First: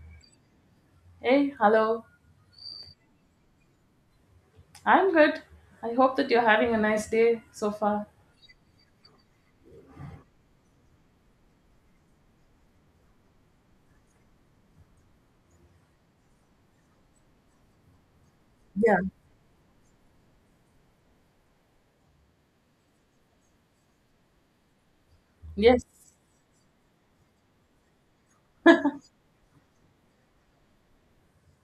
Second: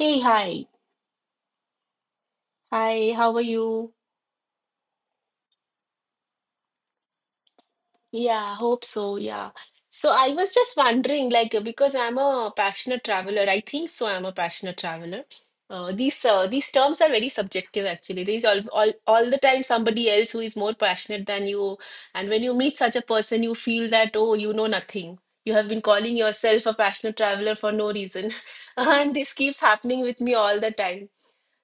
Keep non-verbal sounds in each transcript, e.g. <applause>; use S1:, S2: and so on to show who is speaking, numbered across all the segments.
S1: Hey, hi.
S2: Hey, hello.
S1: Hi, how are you?
S2: I'm good. I hope that you're having a nice day so far.
S1: Yeah, hope so. Yeah. So I was just wondering, because I'm a passionate traveler, I think so. I'm a passionate traveler. These terms are very subjective, actually. There's all, all
S2: Yeah,
S1: all the time somebody else who is more passionate than you, and when you meet such a person, you feel that oh, you know nothing. You have been
S2: yes,
S1: calling yourself a passionate traveler for no reason, <laughs> and this keeps happening with me all the time.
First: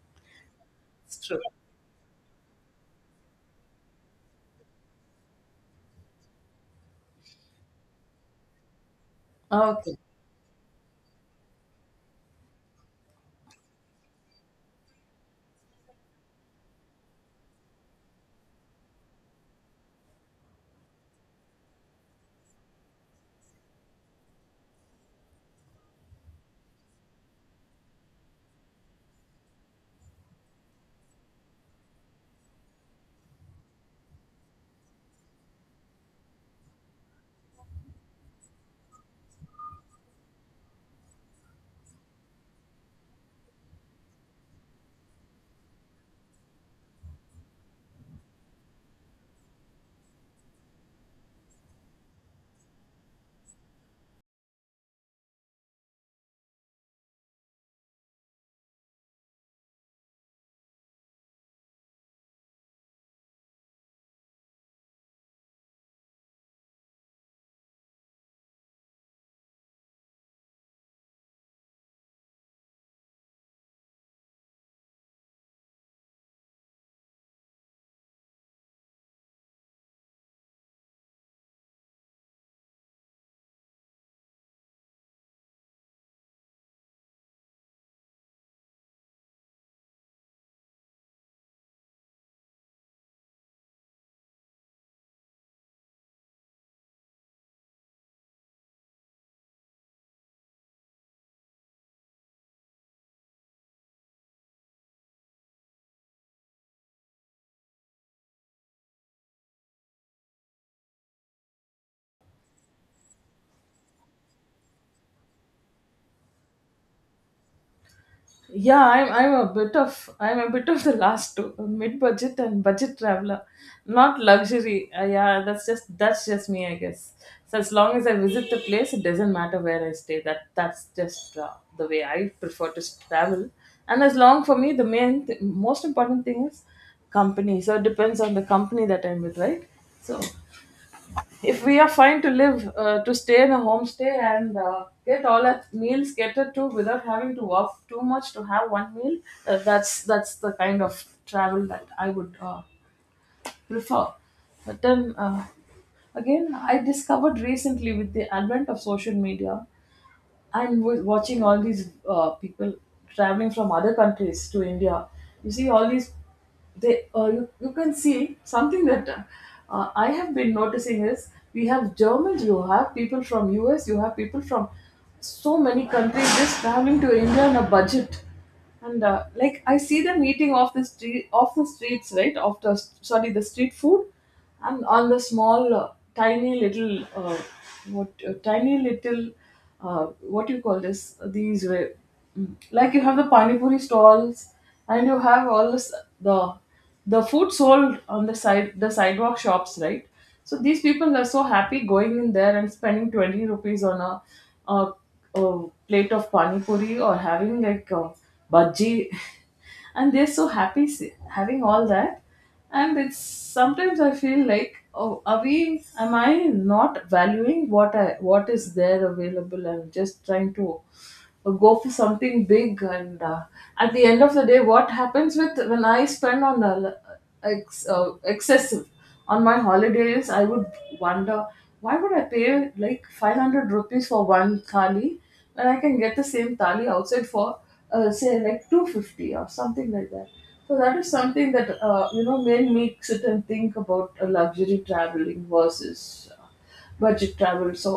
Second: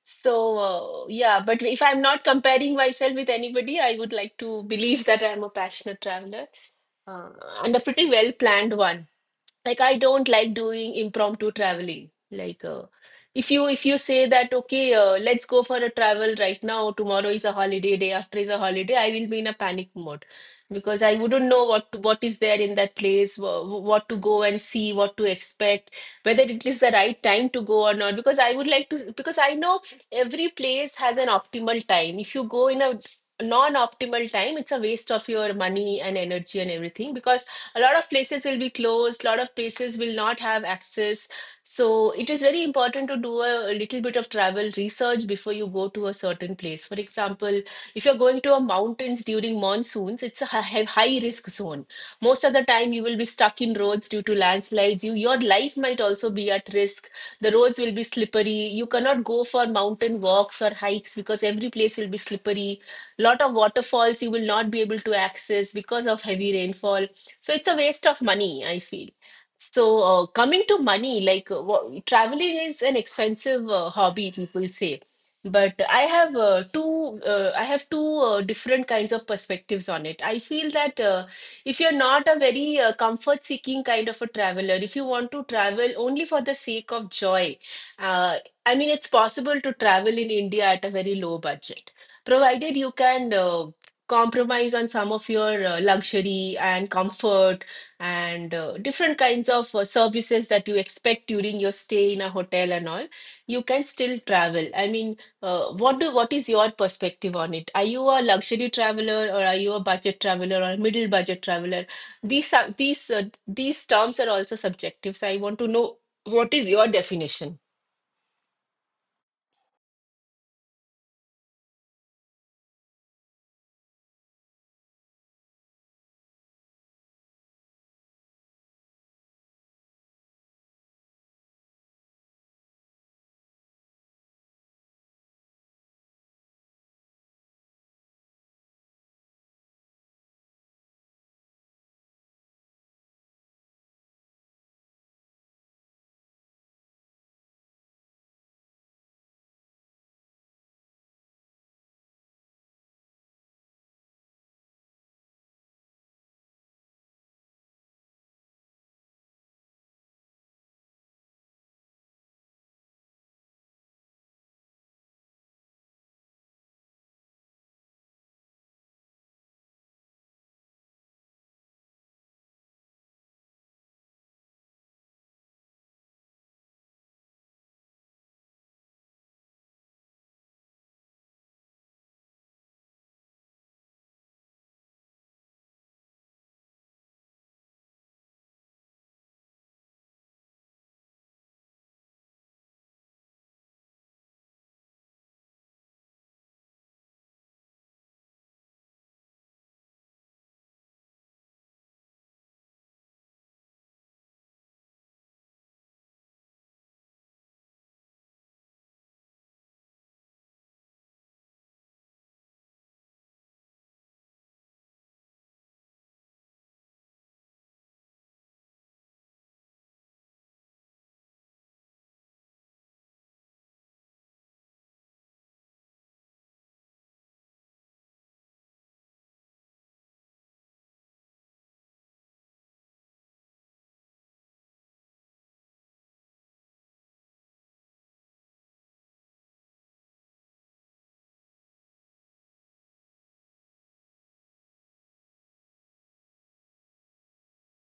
S2: it's
S1: Yeah,
S2: true.
S1: but if I'm not comparing myself with anybody, I would like to believe that I'm a passionate traveler uh, and a pretty well-planned one. Like, I
S2: Okay.
S1: don't like doing impromptu traveling. If you say that okay, let's go for a travel right now, tomorrow is a holiday, day after is a holiday, I will be in a panic mode, because I wouldn't know what is there in that place, what to go and see, what to expect, whether it is the right time to go or not. Because I would like to Because I know every place has an optimal time. If you go in a non-optimal time, it's a waste of your money and energy and everything, because a lot of places will be closed, a lot of places will not have access. So it is very important to do a little bit of travel research before you go to a certain place. For example, if you're going to a mountains during monsoons, it's a high, high risk zone. Most of the time, you will be stuck in roads due to landslides. Your life might also be at risk. The roads will be slippery. You cannot go for mountain walks or hikes because every place will be slippery. Lot of waterfalls you will not be able to access because of heavy rainfall, so it's a waste of money, I feel. Coming to money, traveling is an expensive hobby, people say. But I have two different kinds of perspectives on it. I feel that, if you're not a very comfort seeking kind of a traveler, if you want to travel only for the sake of joy, uh, I mean, it's possible to travel in India at a very low budget, provided you can compromise on some of your luxury and comfort, and different kinds of services that you expect during your stay in a hotel and all. You can still travel, I mean. What is your perspective on it? Are you a luxury traveler, or are you a budget traveler or middle budget traveler? These these terms are also subjective, so I want to know what is your definition.
S2: Yeah, I'm a bit of I'm a bit of the last two, mid-budget and budget traveler. Not luxury. Yeah, that's just me, I guess. So as long as I visit the place, it doesn't matter where I stay. That's just the way I prefer to travel. And as long for me, the main most important thing is company. So it depends on the company that I'm with, right? So if we are fine to live, to stay in a homestay and get all our meals catered to without having to walk too much to have one meal, that's the kind of travel that I would prefer. But then again, I discovered recently with the advent of social media and watching all these people traveling from other countries to India, you see all these. They you can see something that I have been noticing is we have Germans, you have people from US, you have people from so many countries just traveling to India on a budget, and like I see them eating off the street, off the streets, right? Off the sorry, the street food and on the small tiny little what tiny little uh, what you call this these were like you have the pani puri stalls and you have all this the the food sold on the side the sidewalk shops, right? So these people are so happy going in there and spending 20 rupees on a, a plate of pani puri or having like a bhaji <laughs> and they're so happy having all that. And it's sometimes I feel like, oh, are we am I not valuing what I what is there available and just trying to go for something big. And at the end of the day, what happens with when I spend on excessive on my holidays, I would wonder, why would I pay like 500 rupees for one thali when I can get the same thali outside for say like 250 or something like that. So that is something that, you know, may make sit and think about luxury traveling versus budget travel. So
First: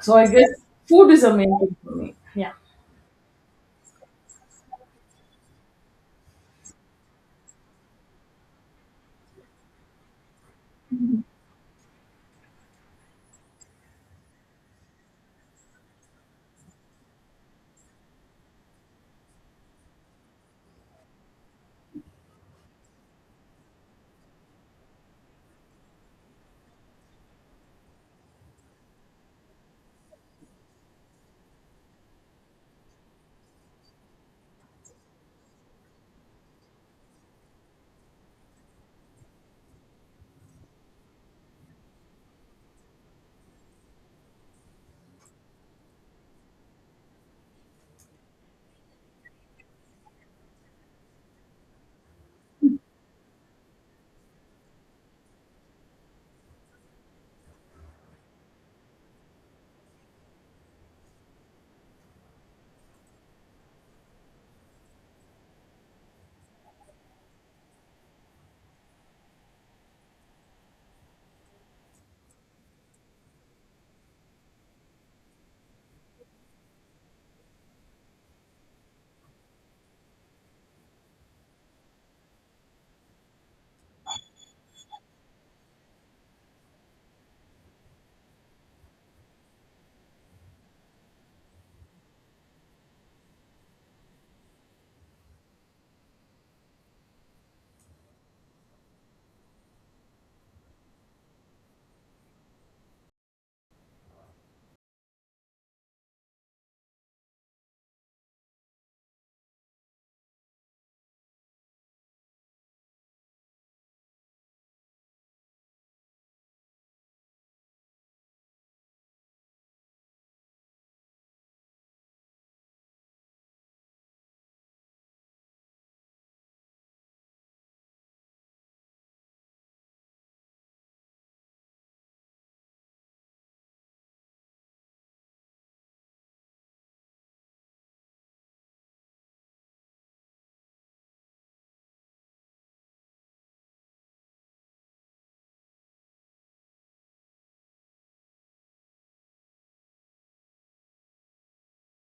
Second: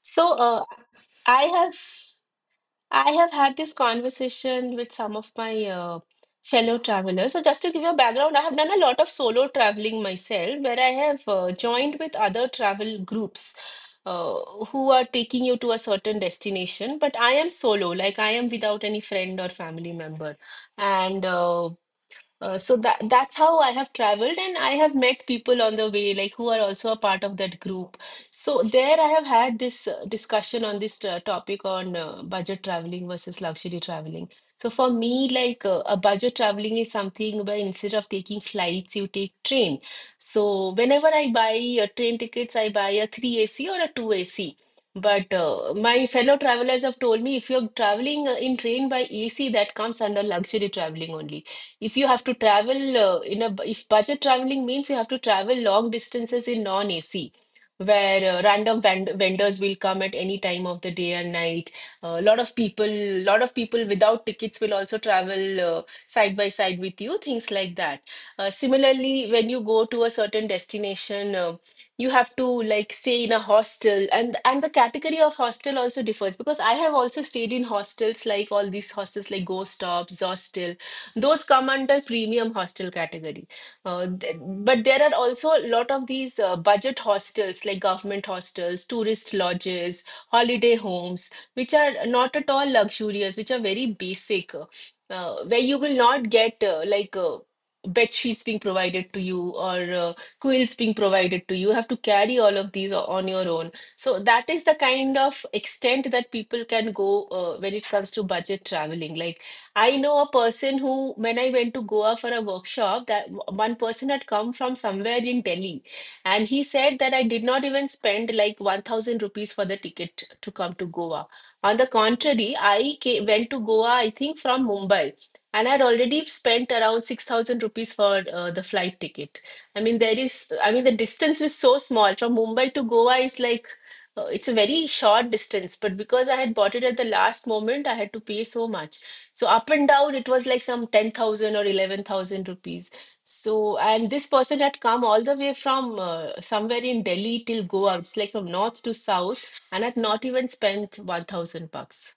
S2: so
S1: so
S2: I guess
S1: uh,
S2: food is a
S1: i
S2: main
S1: have
S2: thing for me. Yeah.
S1: I have had this conversation with some of my fellow travelers. So, just to give you a background, I have done a lot of solo traveling myself, where I have joined with other travel groups uh, who are taking you to a certain destination. But I am solo, like I am without any friend or family member. And that's how I have traveled, and I have met people on the way, like who are also a part of that group. So there, I have had this discussion on this topic on budget traveling versus luxury traveling. So for me, a budget traveling is something where instead of taking flights, you take train. So whenever I buy train tickets, I buy a three AC or a two AC. But my fellow travelers have told me, if you're traveling in train by AC, that comes under luxury traveling only. If you have to travel in a If budget traveling means you have to travel long distances in non-AC, where random vendors will come at any time of the day and night, a lot of people, lot of people without tickets will also travel side by side with you, things like that. Similarly, when you go to a certain destination, you have to like stay in a hostel, and the category of hostel also differs, because I have also stayed in hostels, like all these hostels like Ghost Tops, Zostel, those come under premium hostel category. But there are also a lot of these budget hostels like government hostels, tourist lodges, holiday homes, which are not at all luxurious, which are very basic, where you will not get bed sheets being provided to you, or quilts being provided to you. You have to carry all of these on your own. So that is the kind of extent that people can go when it comes to budget traveling. Like, I know a person who, when I went to Goa for a workshop, one person had come from somewhere in Delhi, and he said that I did not even spend like 1000 rupees for the ticket to come to Goa. On the contrary, I came, went to Goa, I think from Mumbai, and I had already spent around 6000 rupees for the flight ticket. I mean, the distance is so small. From Mumbai to Goa is like, it's a very short distance, but because I had bought it at the last moment, I had to pay so much. So up and down, it was like some 10,000 or 11,000 rupees. So, and this person had come all the way from somewhere in Delhi till Goa. It's like from north to south and had not even spent 1,000 bucks.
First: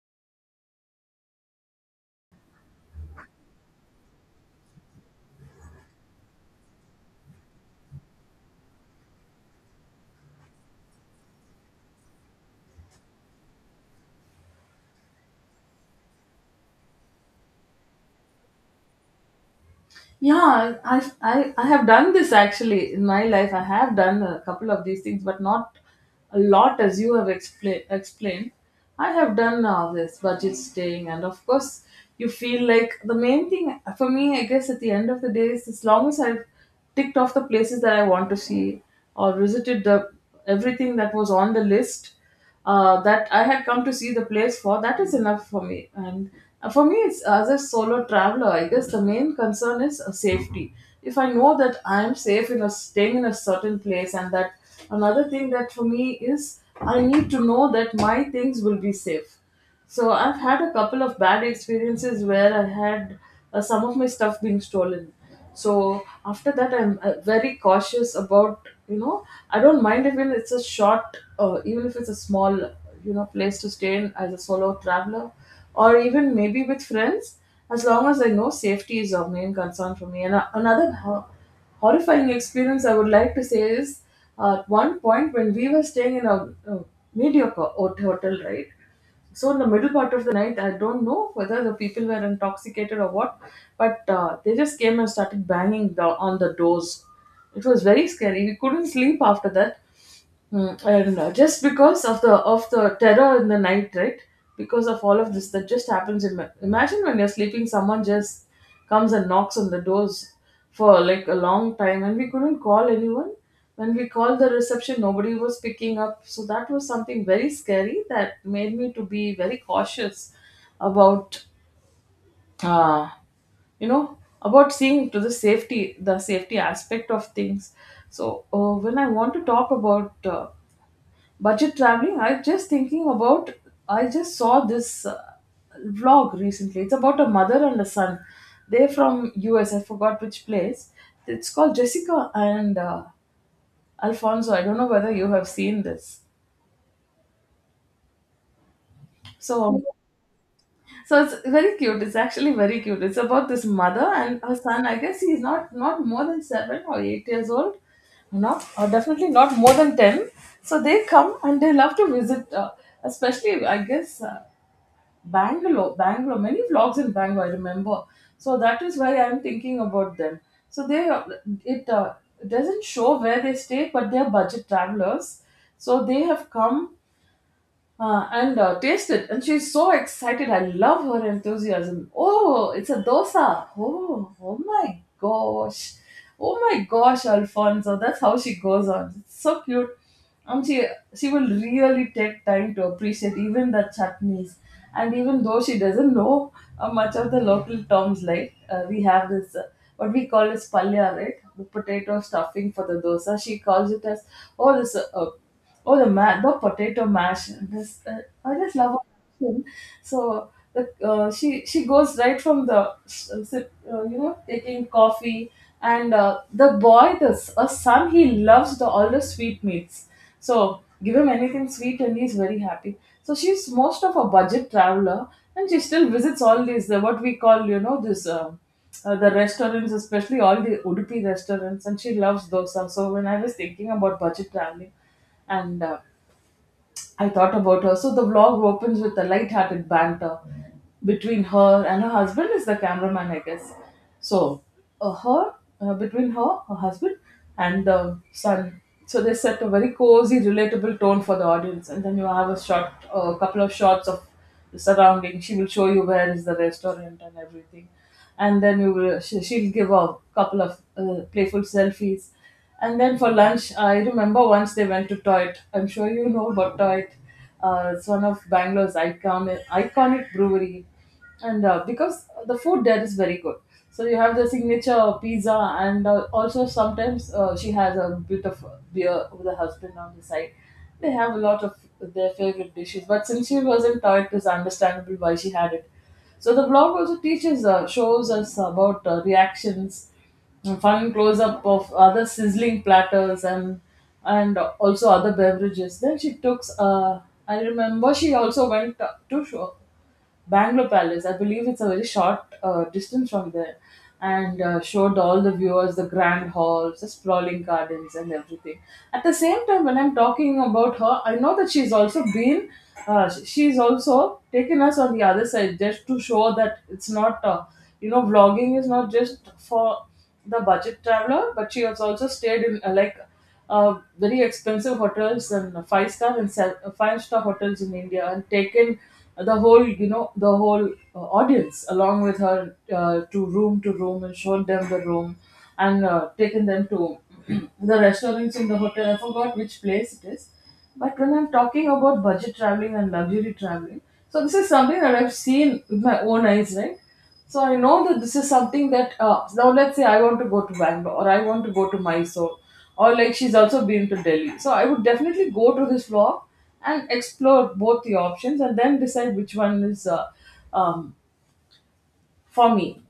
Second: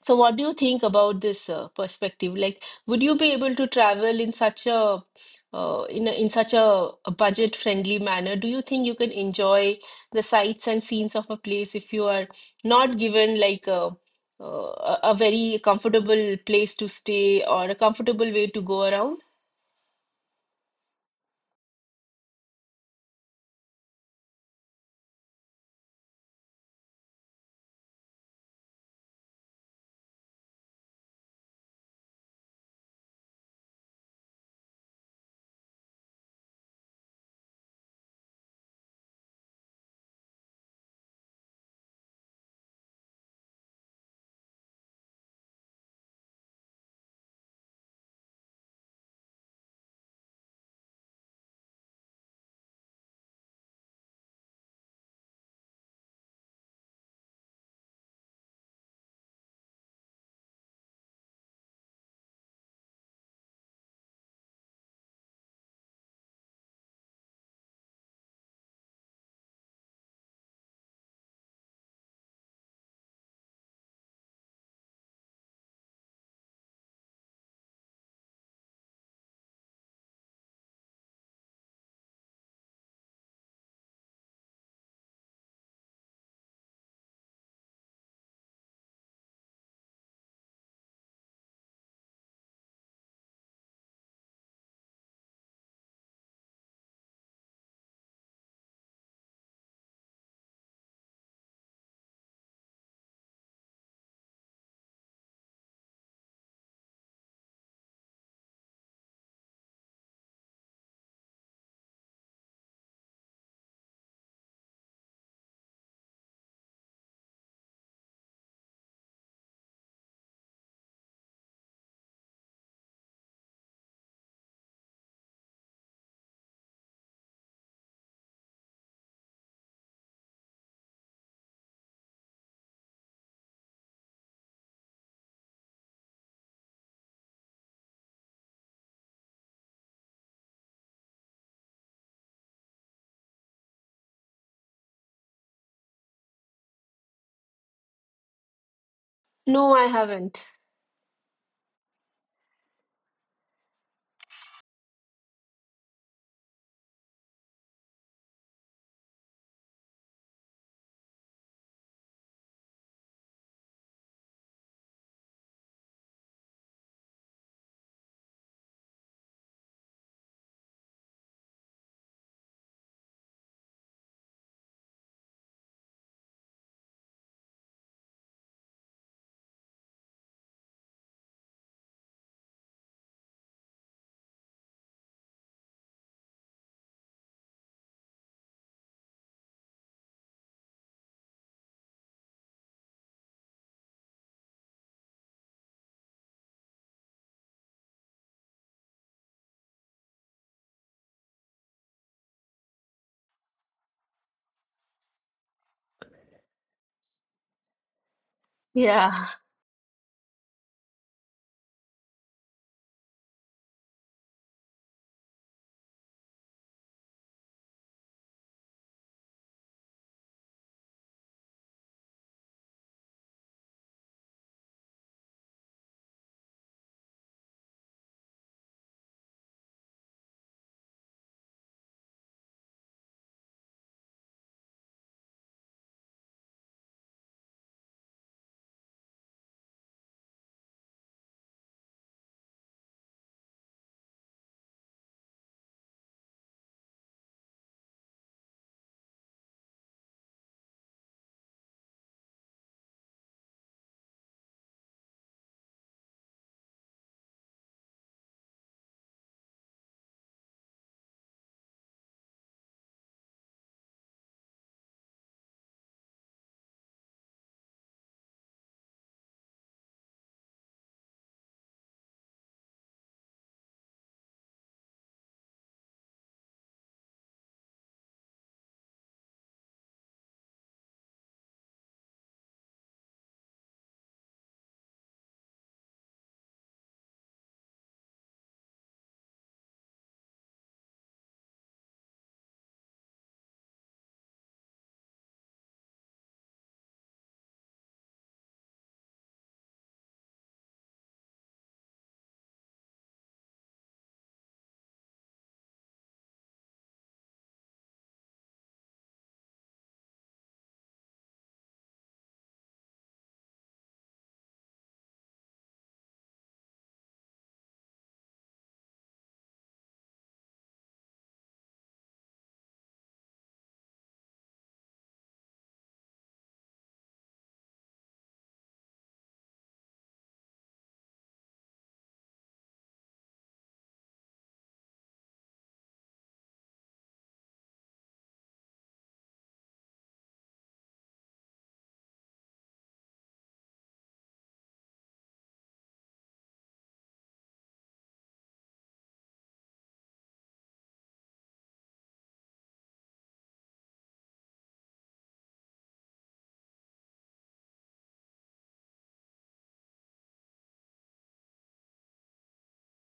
S1: So, what do you think about this perspective? Like, would you be able to travel in such a in a budget-friendly manner? Do you think you can enjoy the sights and scenes of a place if you are not given like a a very comfortable place to stay, or a comfortable way to go around?
S2: Yeah, I have done this actually in my life. I have done a couple of these things, but not a lot as you have explained. I have done all this budget staying and of course you feel like the main thing for me, I guess at the end of the day, is as long as I've ticked off the places that I want to see or visited the everything that was on the list that I had come to see the place for, that is enough for me. And for me, it's as a solo traveler, I guess the main concern is safety. If I know that I am safe in a staying in a certain place, and that another thing that for me is I need to know that my things will be safe. So I've had a couple of bad experiences where I had some of my stuff being stolen. So after that, I'm very cautious about, you know, I don't mind even it's a short, even if it's a small, you know, place to stay in as a solo traveler, or even maybe with friends, as long as I know safety is of main concern for me. And horrifying experience I would like to say is, at one point when we were staying in a mediocre hotel, right? So in the middle part of the night, I don't know whether the people were intoxicated or what, but they just came and started banging on the doors. It was very scary. We couldn't sleep after that. Mm, I don't know. Just because of the terror in the night, right? Because of all of this that just happens. Imagine when you're sleeping, someone just comes and knocks on the doors for like a long time, and we couldn't call anyone. When we called the reception, nobody was picking up. So that was something very scary that made me to be very cautious about, uh, you know, about seeing to the safety aspect of things. So when I want to talk about budget traveling, I just thinking about I just saw this vlog recently. It's about a mother and a son. They're from US, I forgot which place. It's called Jessica and Alfonso. I don't know whether you have seen this. So
S1: No, I haven't.
S2: so it's very cute. It's actually very cute. It's about this mother and her son. I guess he's not more than seven or eight years old, not or definitely not more than ten. So they come and they love to visit, especially I guess, Bangalore, many vlogs in Bangalore, I remember. So that is why I'm thinking about them. So they, it doesn't show where they stay, but they're budget travelers. So they have come and taste it. And she's so excited. I love her enthusiasm. Oh, it's a dosa. Oh, oh my gosh. Oh my gosh, Alfonso. That's how she goes on. It's so cute. And she will really take time to appreciate even the chutneys. And even though she doesn't know much of the local terms, like we have this what we call as palya, right? The potato stuffing for the dosa. She calls it as oh this oh, the potato mash. This I just love her
S1: Yeah.
S2: cooking. So the she goes right from you know, taking coffee and the boy this a son, he loves the all the sweet meats. So give him anything sweet and he's very happy. So she's most of a budget traveler and she still visits all these, what we call, you know, this. The restaurants, especially all the Udupi restaurants, and she loves dosa. So when I was thinking about budget traveling, and I thought about her. So the vlog opens with a light-hearted banter between her and her husband is the cameraman, I guess. So her between her, her husband, and the son. So they set a very cozy, relatable tone for the audience, and then you have a shot, a couple of shots of the surrounding. She will show you where is the restaurant and everything, and then she'll give a couple of playful selfies. And then for lunch, I remember once they went to Toit. I'm sure you know about Toit. It's one of Bangalore's iconic, iconic brewery. And because the food there is very good. So you have the signature pizza and also sometimes she has a bit of beer with her husband on the side. They have a lot of their favorite dishes. But since she was in Toit, it's understandable why she had it. So the blog also teaches, shows us about reactions, a fun close up of other sizzling platters and also other beverages. Then she took. I remember she also went to show Bangalore Palace. I believe it's a very short distance from there, and showed all the viewers the grand halls, the sprawling gardens, and everything. At the same time, when I'm talking about her, I know that she's also been. She's also taken us on the other side just to show that it's not. You know, vlogging is not just for the budget traveler, but she has also stayed in very expensive hotels and five-star hotels in India and taken the whole, you know, the whole audience along with her to room and shown them the room and taken them to <clears throat> the restaurants in the hotel. I forgot which place it is. But when I'm talking about budget traveling and luxury traveling, so this is something that I've seen with my own eyes, right? So I know that this is something that, now let's say I want to go to Bangalore or I want to go to Mysore or like she's also been to Delhi. So I would definitely go to this vlog and explore both the options and then decide which one is um, for me.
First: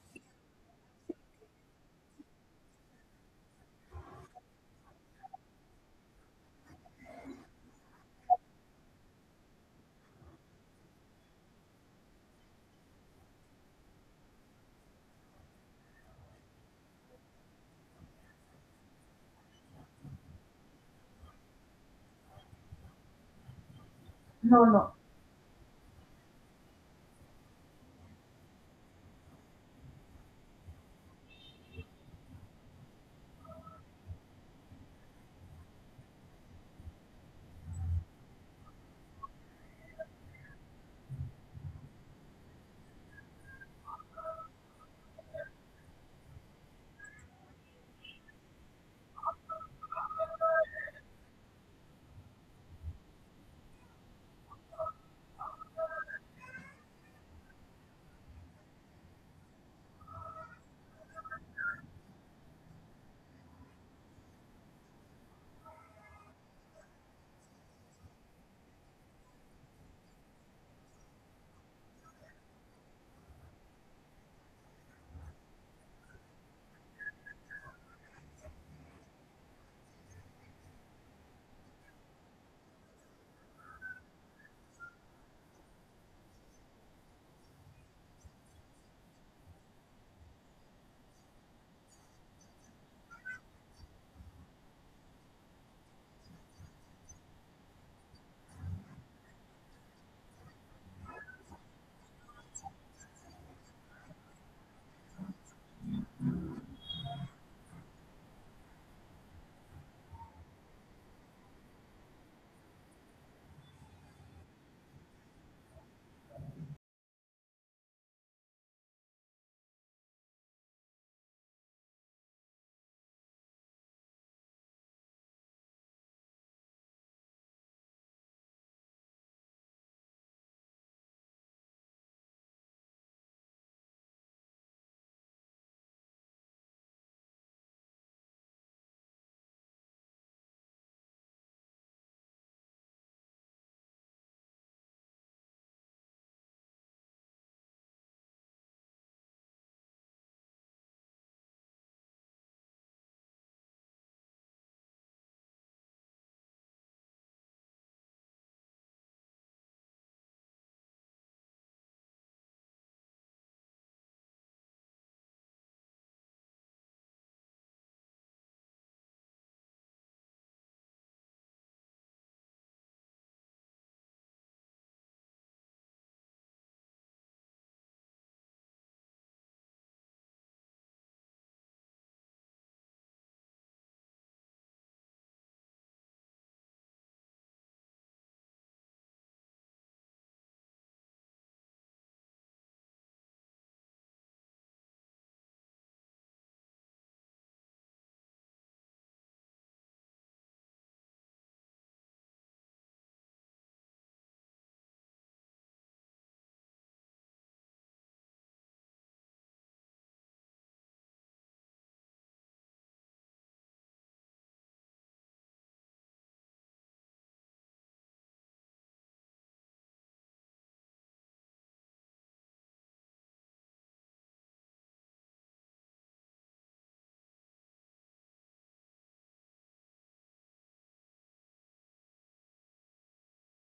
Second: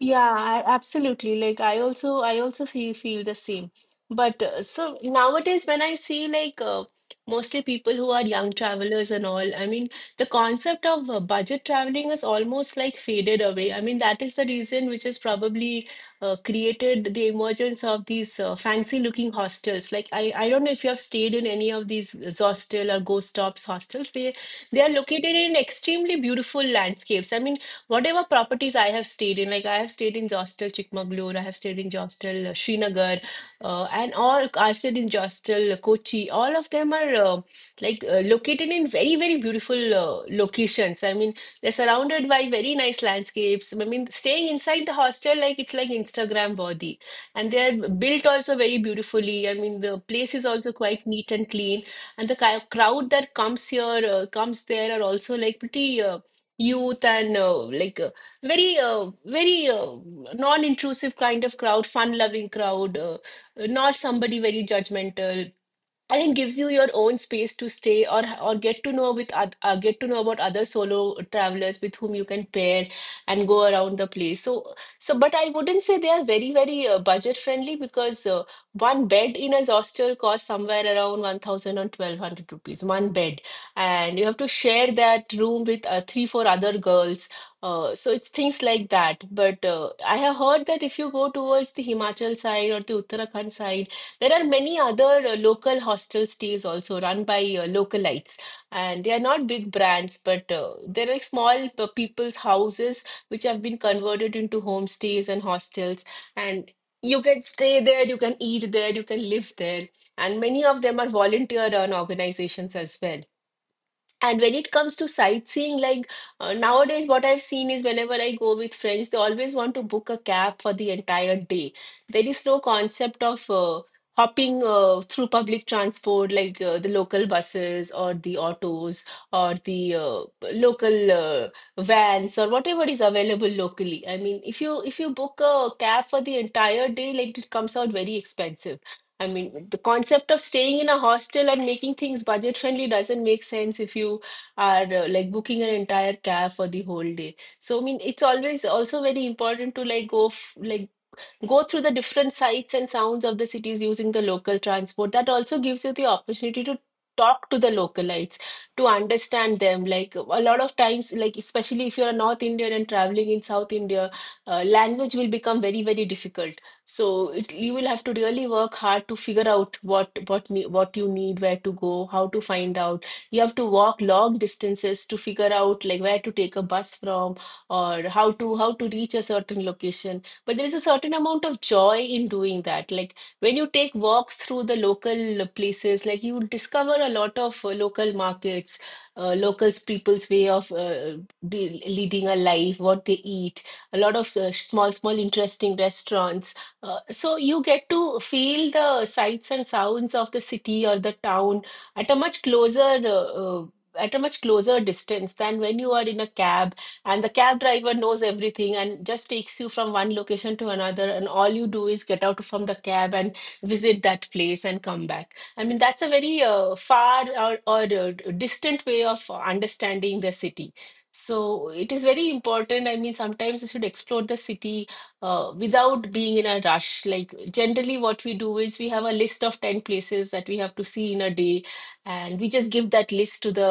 S1: Yeah, I, absolutely. Like, I also feel the same. But so nowadays when I see mostly people who are young travelers and all, I mean the concept of budget traveling is almost like faded away. I mean that is the reason which has probably created the emergence of these fancy looking hostels. Like, I don't know if you have stayed in any of these hostel or ghost tops hostels. They
S2: No,
S1: they are
S2: no.
S1: located in extremely beautiful landscapes. I mean, whatever properties I have stayed in, like I have stayed in Jostel, Chikmagalur, I have stayed in Jostel, Srinagar, and all I've stayed in Jostel, Kochi. All of them are located in very, very beautiful locations. I mean, they're surrounded by very nice landscapes. I mean, staying inside the hostel, like it's like Instagram worthy, and they're built also very beautifully. I mean, the place is also quite neat and clean, and the crowd that comes there, are also like pretty. Youth, and very, non-intrusive kind of crowd, fun-loving crowd, not somebody very judgmental, and it gives you your own space to stay, or get to know with get to know about other solo travelers with whom you can pair and go around the place. But I wouldn't say they are very, very budget friendly, because one bed in a hostel costs somewhere around 1000 or 1200 rupees, one bed, and you have to share that room with 3 4 other girls. So it's things like that. But I have heard that if you go towards the Himachal side or the Uttarakhand side, there are many other local hostel stays also run by localites, and they are not big brands, but there are small people's houses which have been converted into homestays and hostels, and you can stay there, you can eat there, you can live there, and many of them are volunteer-run organizations as well. And when it comes to sightseeing, like nowadays, what I've seen is whenever I go with friends, they always want to book a cab for the entire day. There is no concept of hopping through public transport, like the local buses or the autos or the local vans or whatever is available locally. I mean, if you book a cab for the entire day, like, it comes out very expensive. I mean, the concept of staying in a hostel and making things budget friendly doesn't make sense if you are like booking an entire cab for the whole day. So, I mean, it's always also very important to like go through the different sights and sounds of the cities using the local transport. That also gives you the opportunity to talk to the localites to understand them. Like a lot of times, like especially if you're a north indian and traveling in south india, language will become very difficult. So it, you will have to really work hard to figure out what you need, where to go, how to find out. You have to walk long distances to figure out like where to take a bus from or how to reach a certain location. But there is a certain amount of joy in doing that. Like when you take walks through the local places, like you discover a lot of local markets, locals people's way of leading a life, what they eat, a lot of small small interesting restaurants. So you get to feel the sights and sounds of the city or the town at a much closer distance than when you are in a cab. And the cab driver knows everything and just takes you from one location to another, and all you do is get out from the cab and visit that place and come back. I mean, that's a very far or distant way of understanding the city. So it is very important. I mean, sometimes you should explore the city without being in a rush. Like generally what we do is we have a list of 10 places that we have to see in a day, and we just give that list to the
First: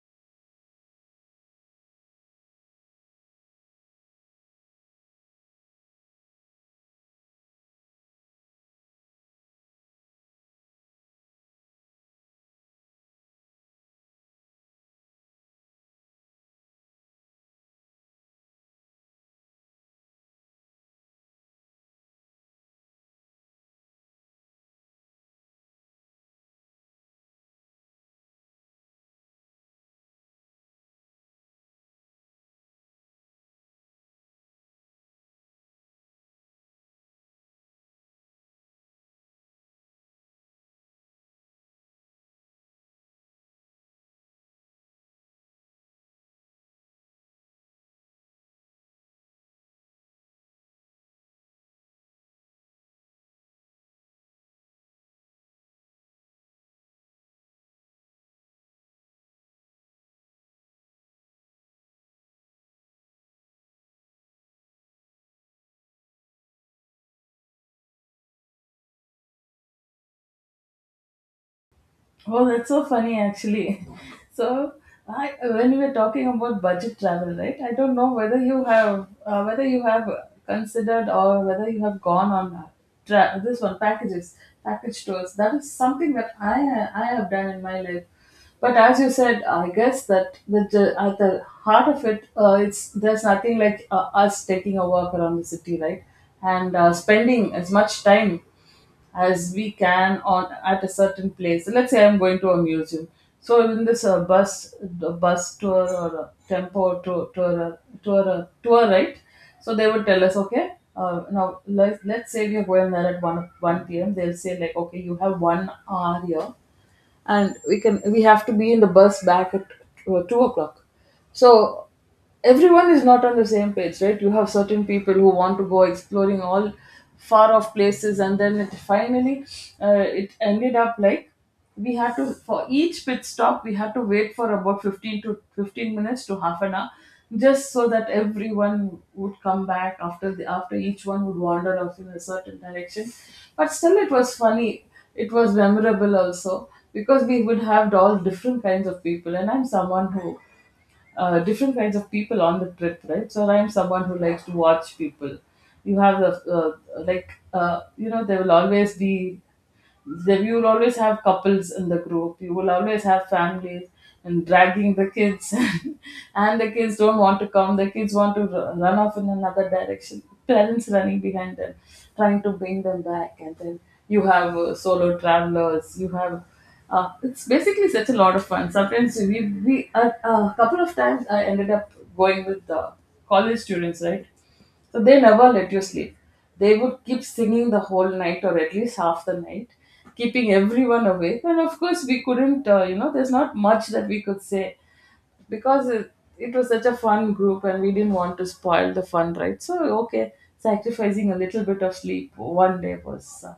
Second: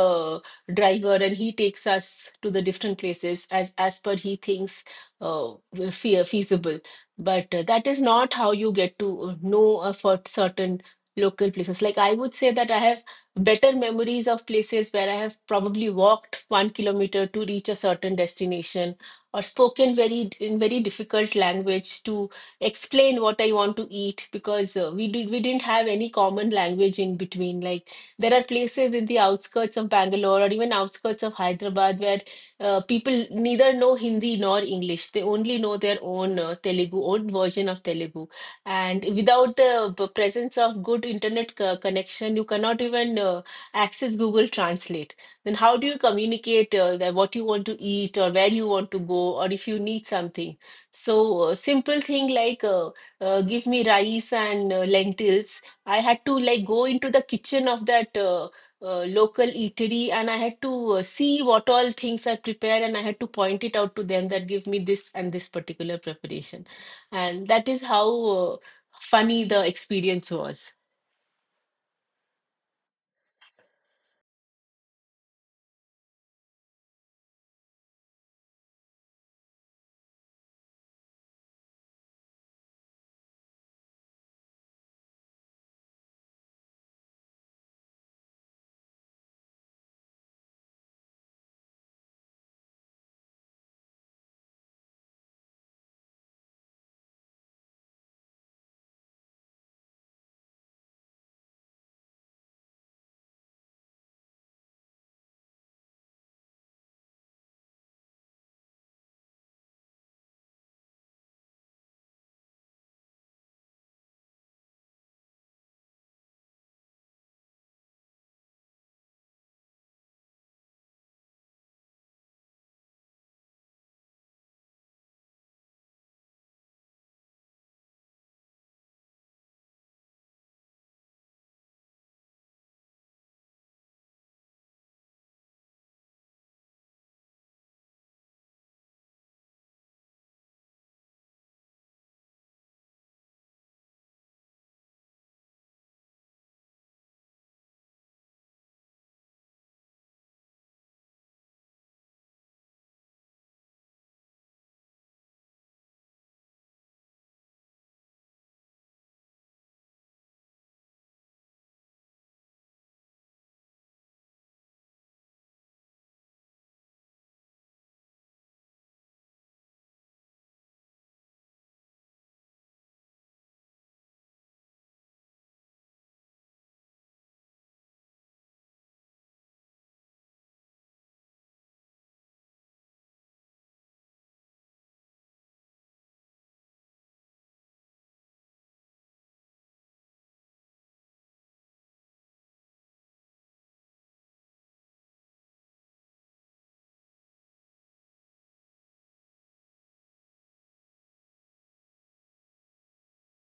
S1: driver, and he takes us to the different places as per he thinks will feasible. But that is not how you get to know for certain local places. Like I would say that I have better memories of places where I have probably walked 1 kilometer to reach a certain destination, or spoken very in very difficult language to explain what I want to eat, because we didn't have any common language in between. Like there are places in the outskirts of Bangalore or even outskirts of Hyderabad where people neither know Hindi nor English. They only know their own Telugu, own version of Telugu. And without the presence of good internet connection, you cannot even access Google Translate. Then how do you communicate that what you want to eat or where you want to go or if you need something? So simple thing like give me rice and lentils, I had to like go into the kitchen of that local eatery, and I had to see what all things are prepared, and I had to point it out to them that give me this and this particular preparation. And that is how funny the experience was.
S2: Oh, that's so funny actually. <laughs> So, when we were talking about budget travel, right? I don't know whether you have considered or whether you have gone on this one package tours. That is something that I have done in my life. But as you said, I guess that the at the heart of it, it's there's nothing like us taking a walk around the city, right, and spending as much time as we can on at a certain place. So let's say I'm going to a museum. So in this bus the bus tour or a tempo tour, right? So they would tell us, okay. Now let's say we are going there at one p.m. They'll say like, okay, you have 1 hour here, and we have to be in the bus back at 2 o'clock. So everyone is not on the same page, right? You have certain people who want to go exploring all far off places, and then it ended up like we had to, for each pit stop, we had to wait for about 15 to 15 minutes to half an hour, just so that everyone would come back after the after each one would wander off in a certain direction. But still, it was funny. It was memorable also because we would have all different kinds of people, and I'm someone who, different kinds of people on the trip, right? So I'm someone who likes to watch people. You have the, like, there will always be, there you will always have couples in the group. You will always have families and dragging the kids, <laughs> and the kids don't want to come. The kids want to run off in another direction. Parents running behind them, trying to bring them back, and then you have solo travelers. You have it's basically such a lot of fun. Sometimes a couple of times I ended up going with the college students, right? So they never let you sleep. They would keep singing the whole night, or at least half the night, keeping everyone awake. And of course, we couldn't, there's not much that we could say because it was such a fun group, and we didn't want to spoil the fun, right? So, okay, sacrificing a little bit of sleep one day was,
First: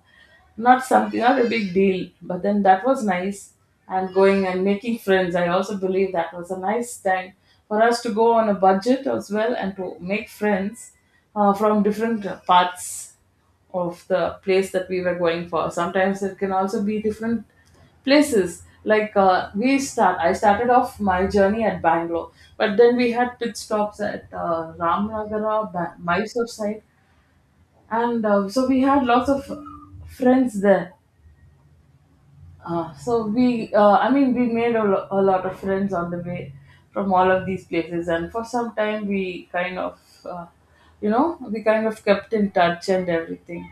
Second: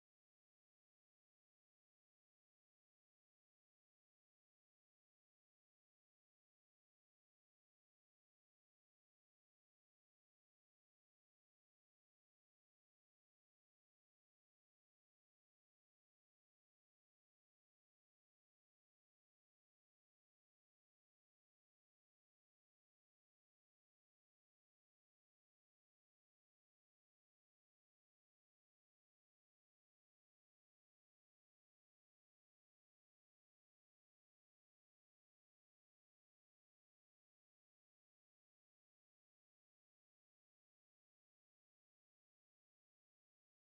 S2: not something, not a big deal. But then, that was nice, and going and making friends, I also believe that was a nice time for us to go on a budget as well, and to make friends from different parts of the place that we were going for. Sometimes it can also be different places. Like, I started off my journey at Bangalore, but then we had pit stops at Ramnagara, Mysore side, and so we had lots of friends there. I mean, we made a lot of friends on the way from all of these places, and for some time we kind of, uh, you know, we kind of kept in touch and everything.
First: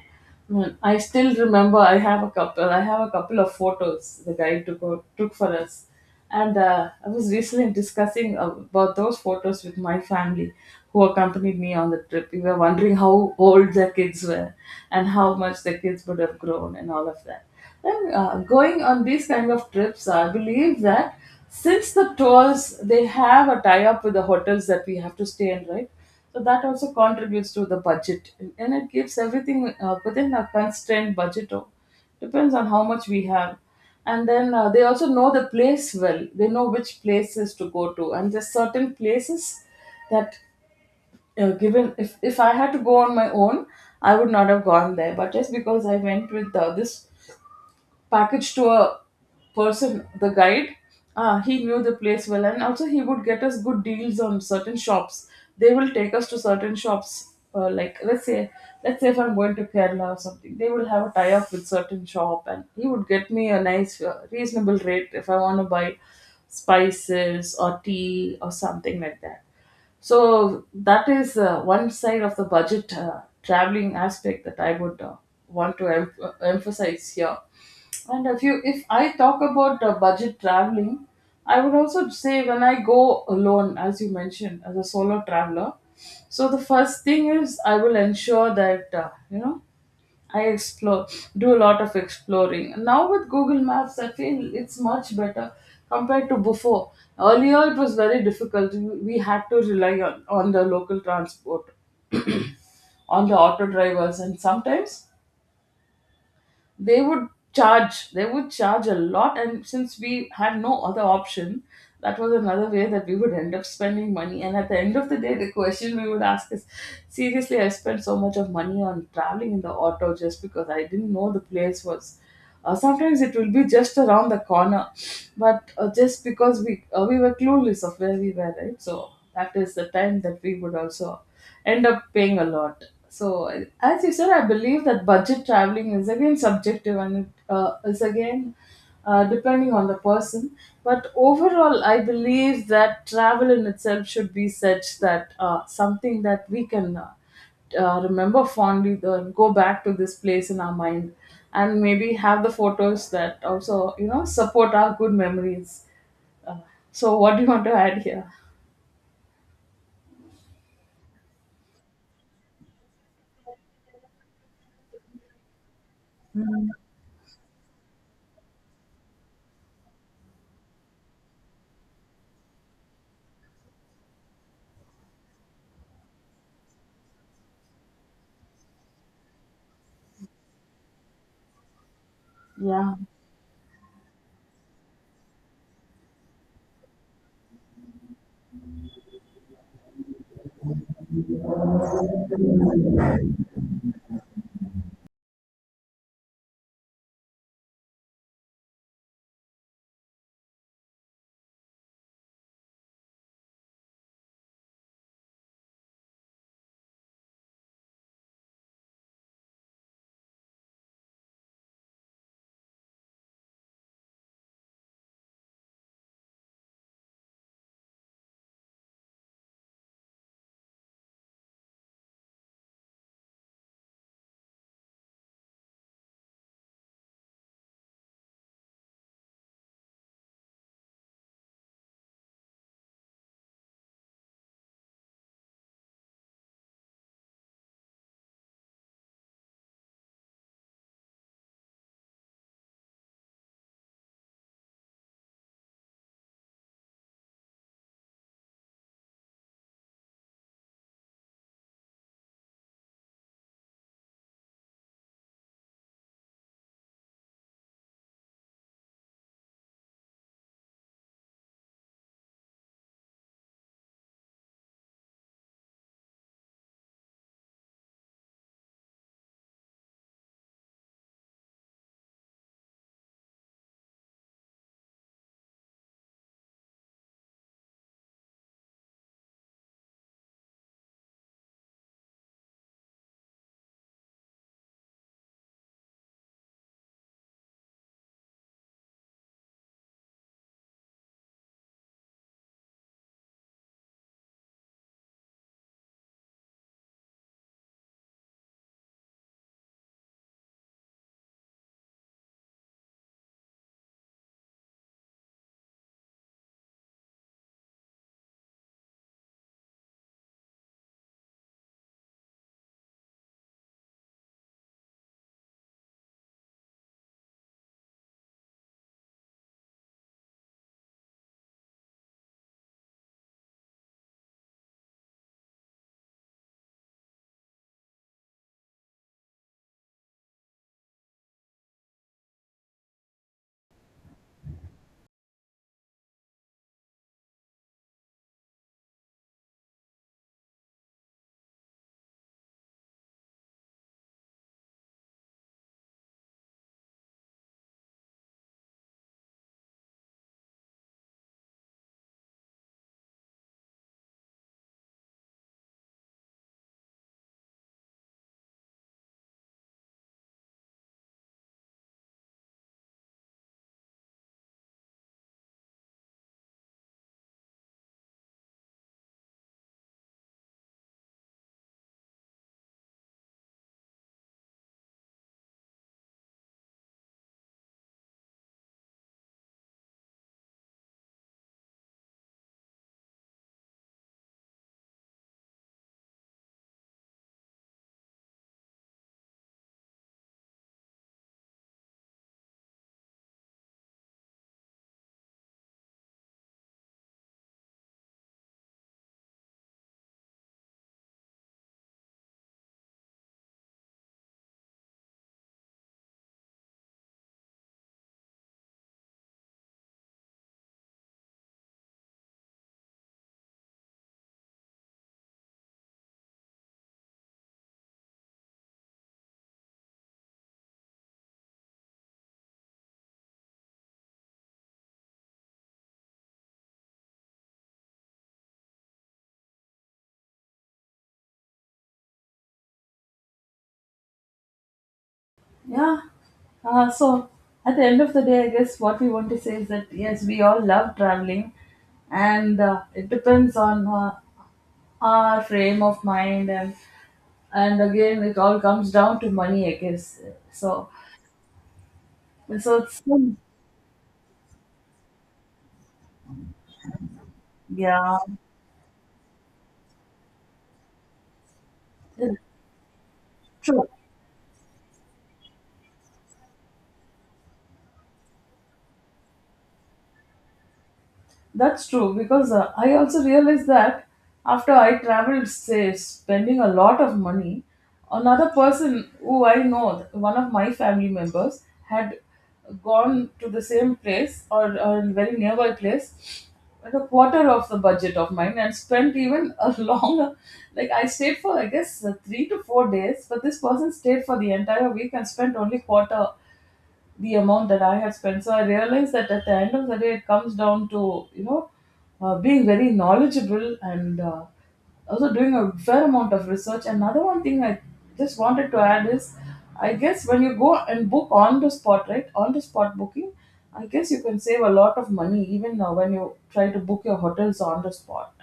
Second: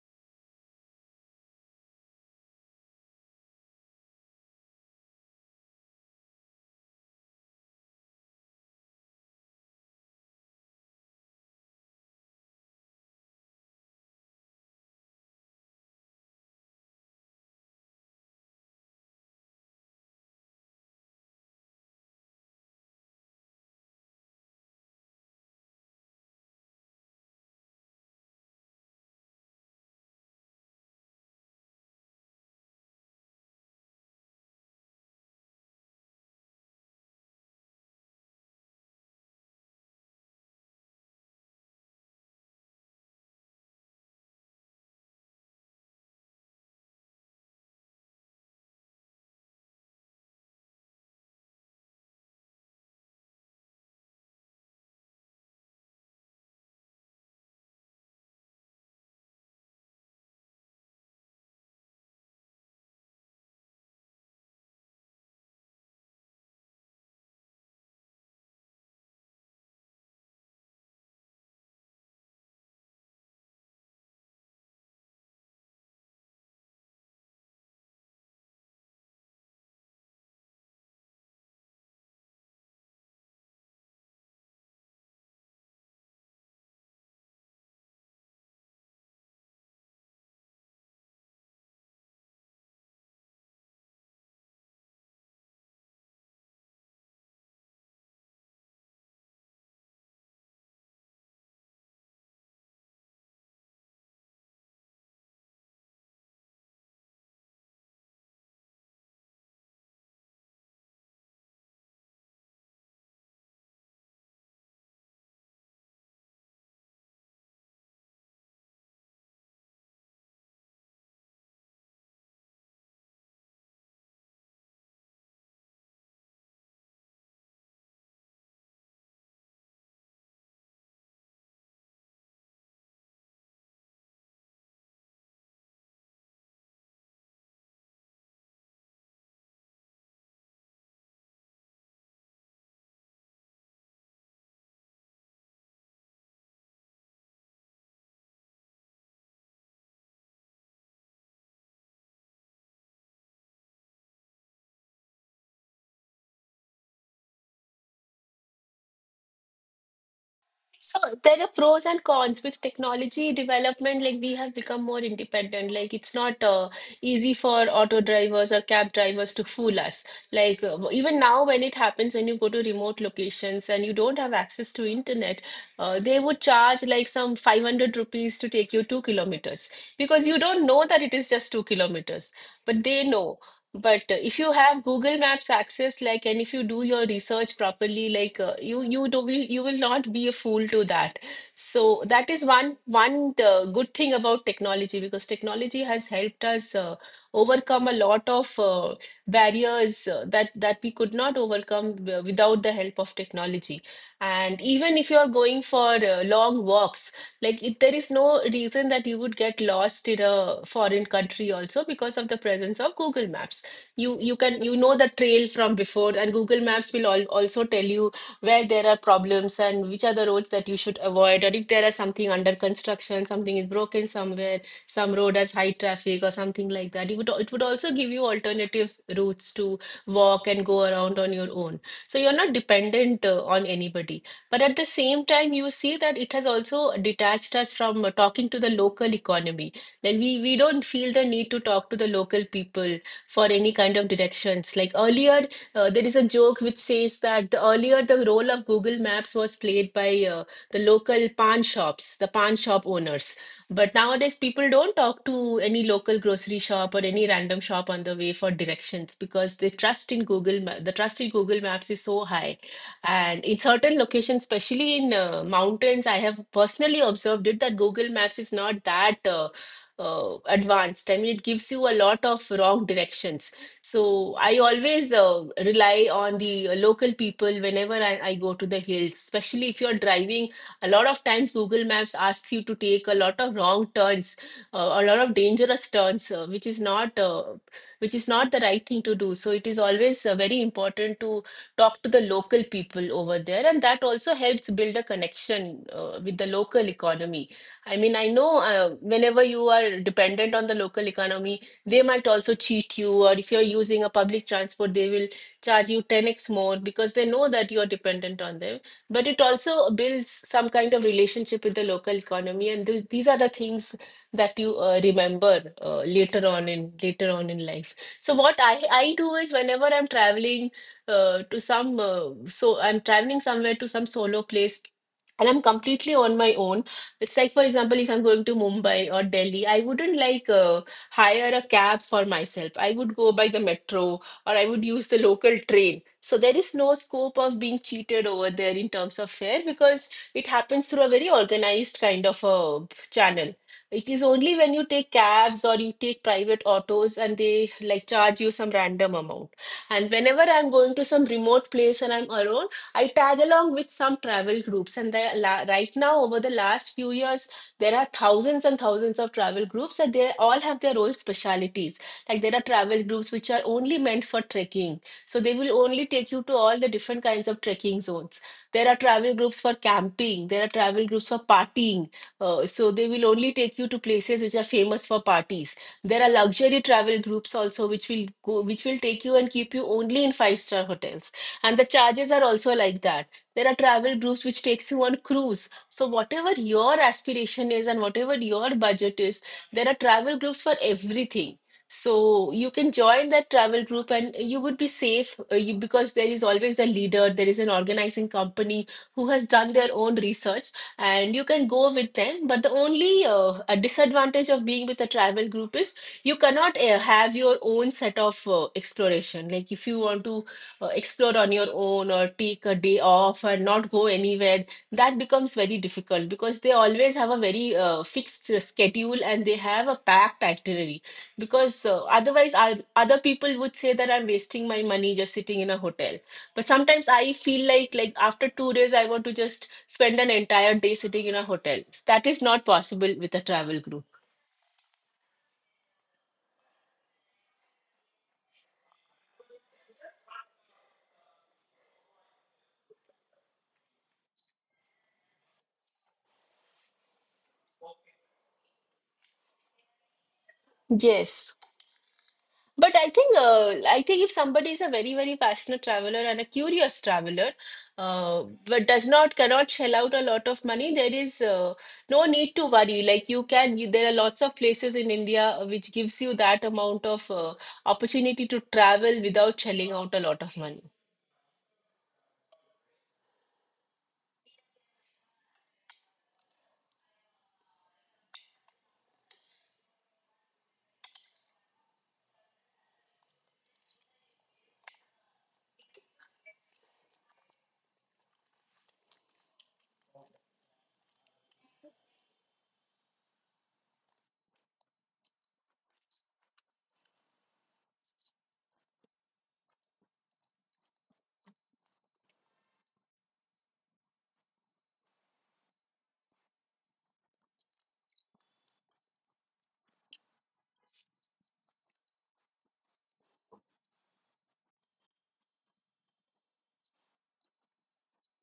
S2: I still remember. I have a couple. I have a couple of photos the guy took took for us, and I was recently discussing about those photos with my family, who accompanied me on the trip. We were wondering how old their kids were, and how much their kids would have grown, and all of that. And going on these kind of trips, I believe that since the tours, they have a tie-up with the hotels that we have to stay in, right? So that also contributes to the budget, and it keeps everything within a constrained budget. Oh, depends on how much we have, and then they also know the place well. They know which places to go to, and there's certain places that, given, if I had to go on my own, I would not have gone there. But just because I went with, this package, to a person, the guide. He knew the place well, and also he would get us good deals on certain shops. They will take us to certain shops. Let's say if I'm going to Kerala or something, they will have a tie-up with certain shop, and he would get me a nice, reasonable rate if I want to buy spices or tea or something like that. So that is one side of the budget traveling aspect that I would want to emphasize here. And if I talk about budget traveling, I would also say, when I go alone, as you mentioned, as a solo traveler. So the first thing is I will ensure that, I explore, do a lot of exploring. Now, with Google Maps, I feel it's much better compared to before. Earlier it was very difficult. We had to rely on the local transport, on the auto drivers, and sometimes they would they would charge a lot, and since we had no other option, that was another way that we would end up spending money. And at the end of the day, the question we would ask is, seriously, I spent so much of money on traveling in the auto just because I didn't know the place. Was Sometimes it will be just around the corner, but just because we were clueless of where we were, right? So that is the time that we would also end up paying a lot. So, as you said, I believe that budget traveling is again subjective, and it, is, again, depending on the person. But overall, I believe that travel in itself should be such that, something that we can, remember fondly, go back to this place in our mind, and maybe have the photos that also support our good memories. Uh, so, what do you want to add here?
S1: So there are pros and cons with technology development. Like we have become more independent. Like it's not easy for auto drivers or cab drivers to fool us. Like even now, when it happens, when you go to remote locations and you don't have access to internet, they would charge like some 500 rupees to take you 2 kilometers, because you don't know that it is just 2 kilometers, but
S2: Yeah.
S1: they know. But if you have Google Maps access, like, and if you do your research properly, like, you you do will you will not be a fool to that. So that is one good thing about technology, because technology has helped us overcome a lot of barriers that we could not overcome without the help of technology. And even if you are going for long walks, like, it, there is no reason that you would get lost in a foreign country also, because of the presence of Google Maps. You can you know the trail from before, and Google Maps will al also tell you where there are problems and which are the roads that you should avoid, or if there is something under construction, something is broken somewhere, some road has high traffic or something like that. It would also give you alternative routes to walk and go around on your own. So you're not dependent on anybody. But at the same time, you see that it has also detached us from talking to the local economy. Like we don't feel the need to talk to the local people for any kind of directions. Like earlier, there is a joke which says that the earlier the role of Google Maps was played by the local pan shops, the pan shop owners. But nowadays, people don't talk to any local grocery shop or any random shop on the way for directions, because they trust in Google. The trust in Google Maps is so high, and in certain locations, especially in mountains, I have personally observed it that Google Maps is not that advanced. I mean, it gives you a lot of wrong directions. So I always rely on the local people whenever I go to the hills, especially if you're driving. A lot of times, Google Maps asks you to take a lot of wrong turns, a lot of dangerous turns, which is not the right thing to do. So it is always very important to talk to the local people over there, and that also helps build a connection with the local economy. I mean, I know whenever you are dependent on the local economy, they might also cheat you, or if you're using a public transport, they will charge you 10x more because they know that you're dependent on them. But it also builds some kind of relationship with the local economy, and th these are the things that you remember later on in life. So what I do is whenever I'm traveling to some so I'm traveling somewhere to some solo place. And I'm completely on my own. It's like, for example, if I'm going to Mumbai or Delhi, I wouldn't like hire a cab for myself. I would go by the metro, or I would use the local train. So there is no scope of being cheated over there in terms of fare, because it happens through a very organized kind of a channel. It is only when you take cabs or you take private autos and they like charge you some random amount. And whenever I'm going to some remote place and I'm alone, I tag along with some travel groups, and there, right now, over the last few years, there are thousands and thousands of travel groups, and they all have their own specialities. Like there are travel groups which are only meant for trekking, so they will only take you to all the different kinds of trekking zones. There are travel groups for camping. There are travel groups for partying. So they will only take you to places which are famous for parties. There are luxury travel groups also, which will go, which will take you and keep you only in five-star hotels, and the charges are also like that. There are travel groups which takes you on cruise. So whatever your aspiration is and whatever your budget is, there are travel groups for everything. So you can join that travel group and you would be safe, because there is always a leader, there is an organizing company who has done their own research, and you can go with them. But the only a disadvantage of being with a travel group is you cannot have your own set of exploration. Like if you want to explore on your own or take a day off and not go anywhere, that becomes very difficult, because they always have a very fixed schedule and they have a packed itinerary. Because otherwise, other people would say that I'm wasting my money just sitting in a hotel. But sometimes I feel like after 2 days, I want to just spend an entire day sitting in a hotel. That is not possible with a travel group.
S2: Yeah. So, at the end of the day, I guess what we want to say is that, yes, we all love traveling, and, it depends on our frame of mind, and again, it all comes down to money, I guess. So,
S1: Yes.
S2: so
S1: But
S2: it's
S1: I think if somebody is a very passionate traveler and a curious traveler,
S2: yeah,
S1: but does not cannot shell out a lot of money, there is no
S2: it's
S1: need to worry. Like you can, you,
S2: true.
S1: there are lots of places in India which gives you that amount of opportunity to travel without shelling out a lot of money.
S2: That's true, because I also realized that after I traveled, say, spending a lot of money, another person who I know, one of my family members, had gone to the same place, or a very nearby place, at a quarter of the budget of mine, and spent even a <laughs> longer. Like, I stayed for, I guess, 3 to 4 days, but this person stayed for the entire week and spent only quarter the amount that I had spent. So I realized that at the end of the day, it comes down to being very knowledgeable, and also doing a fair amount of research. Another one thing I just wanted to add is, I guess when you go and book on the spot, right, on the spot booking, I guess you can save a lot of money, even when you try to book your hotels on the spot.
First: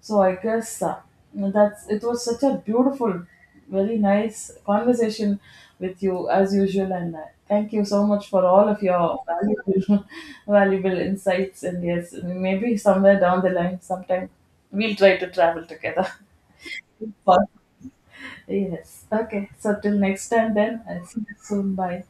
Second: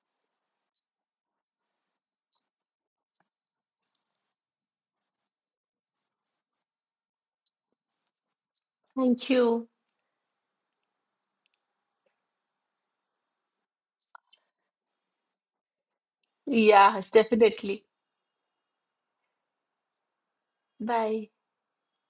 S2: So I guess, that's it was such a beautiful, very nice conversation with you, as usual, and thank you so much for all of your
S1: Thank you.
S2: valuable, <laughs> valuable insights. And yes, maybe somewhere down the line, sometime we'll try to travel together.
S1: Yes,
S2: <laughs> Fun.
S1: definitely.
S2: Yes. Okay. So till next time, then. I'll see
S1: Bye.
S2: you soon. Bye.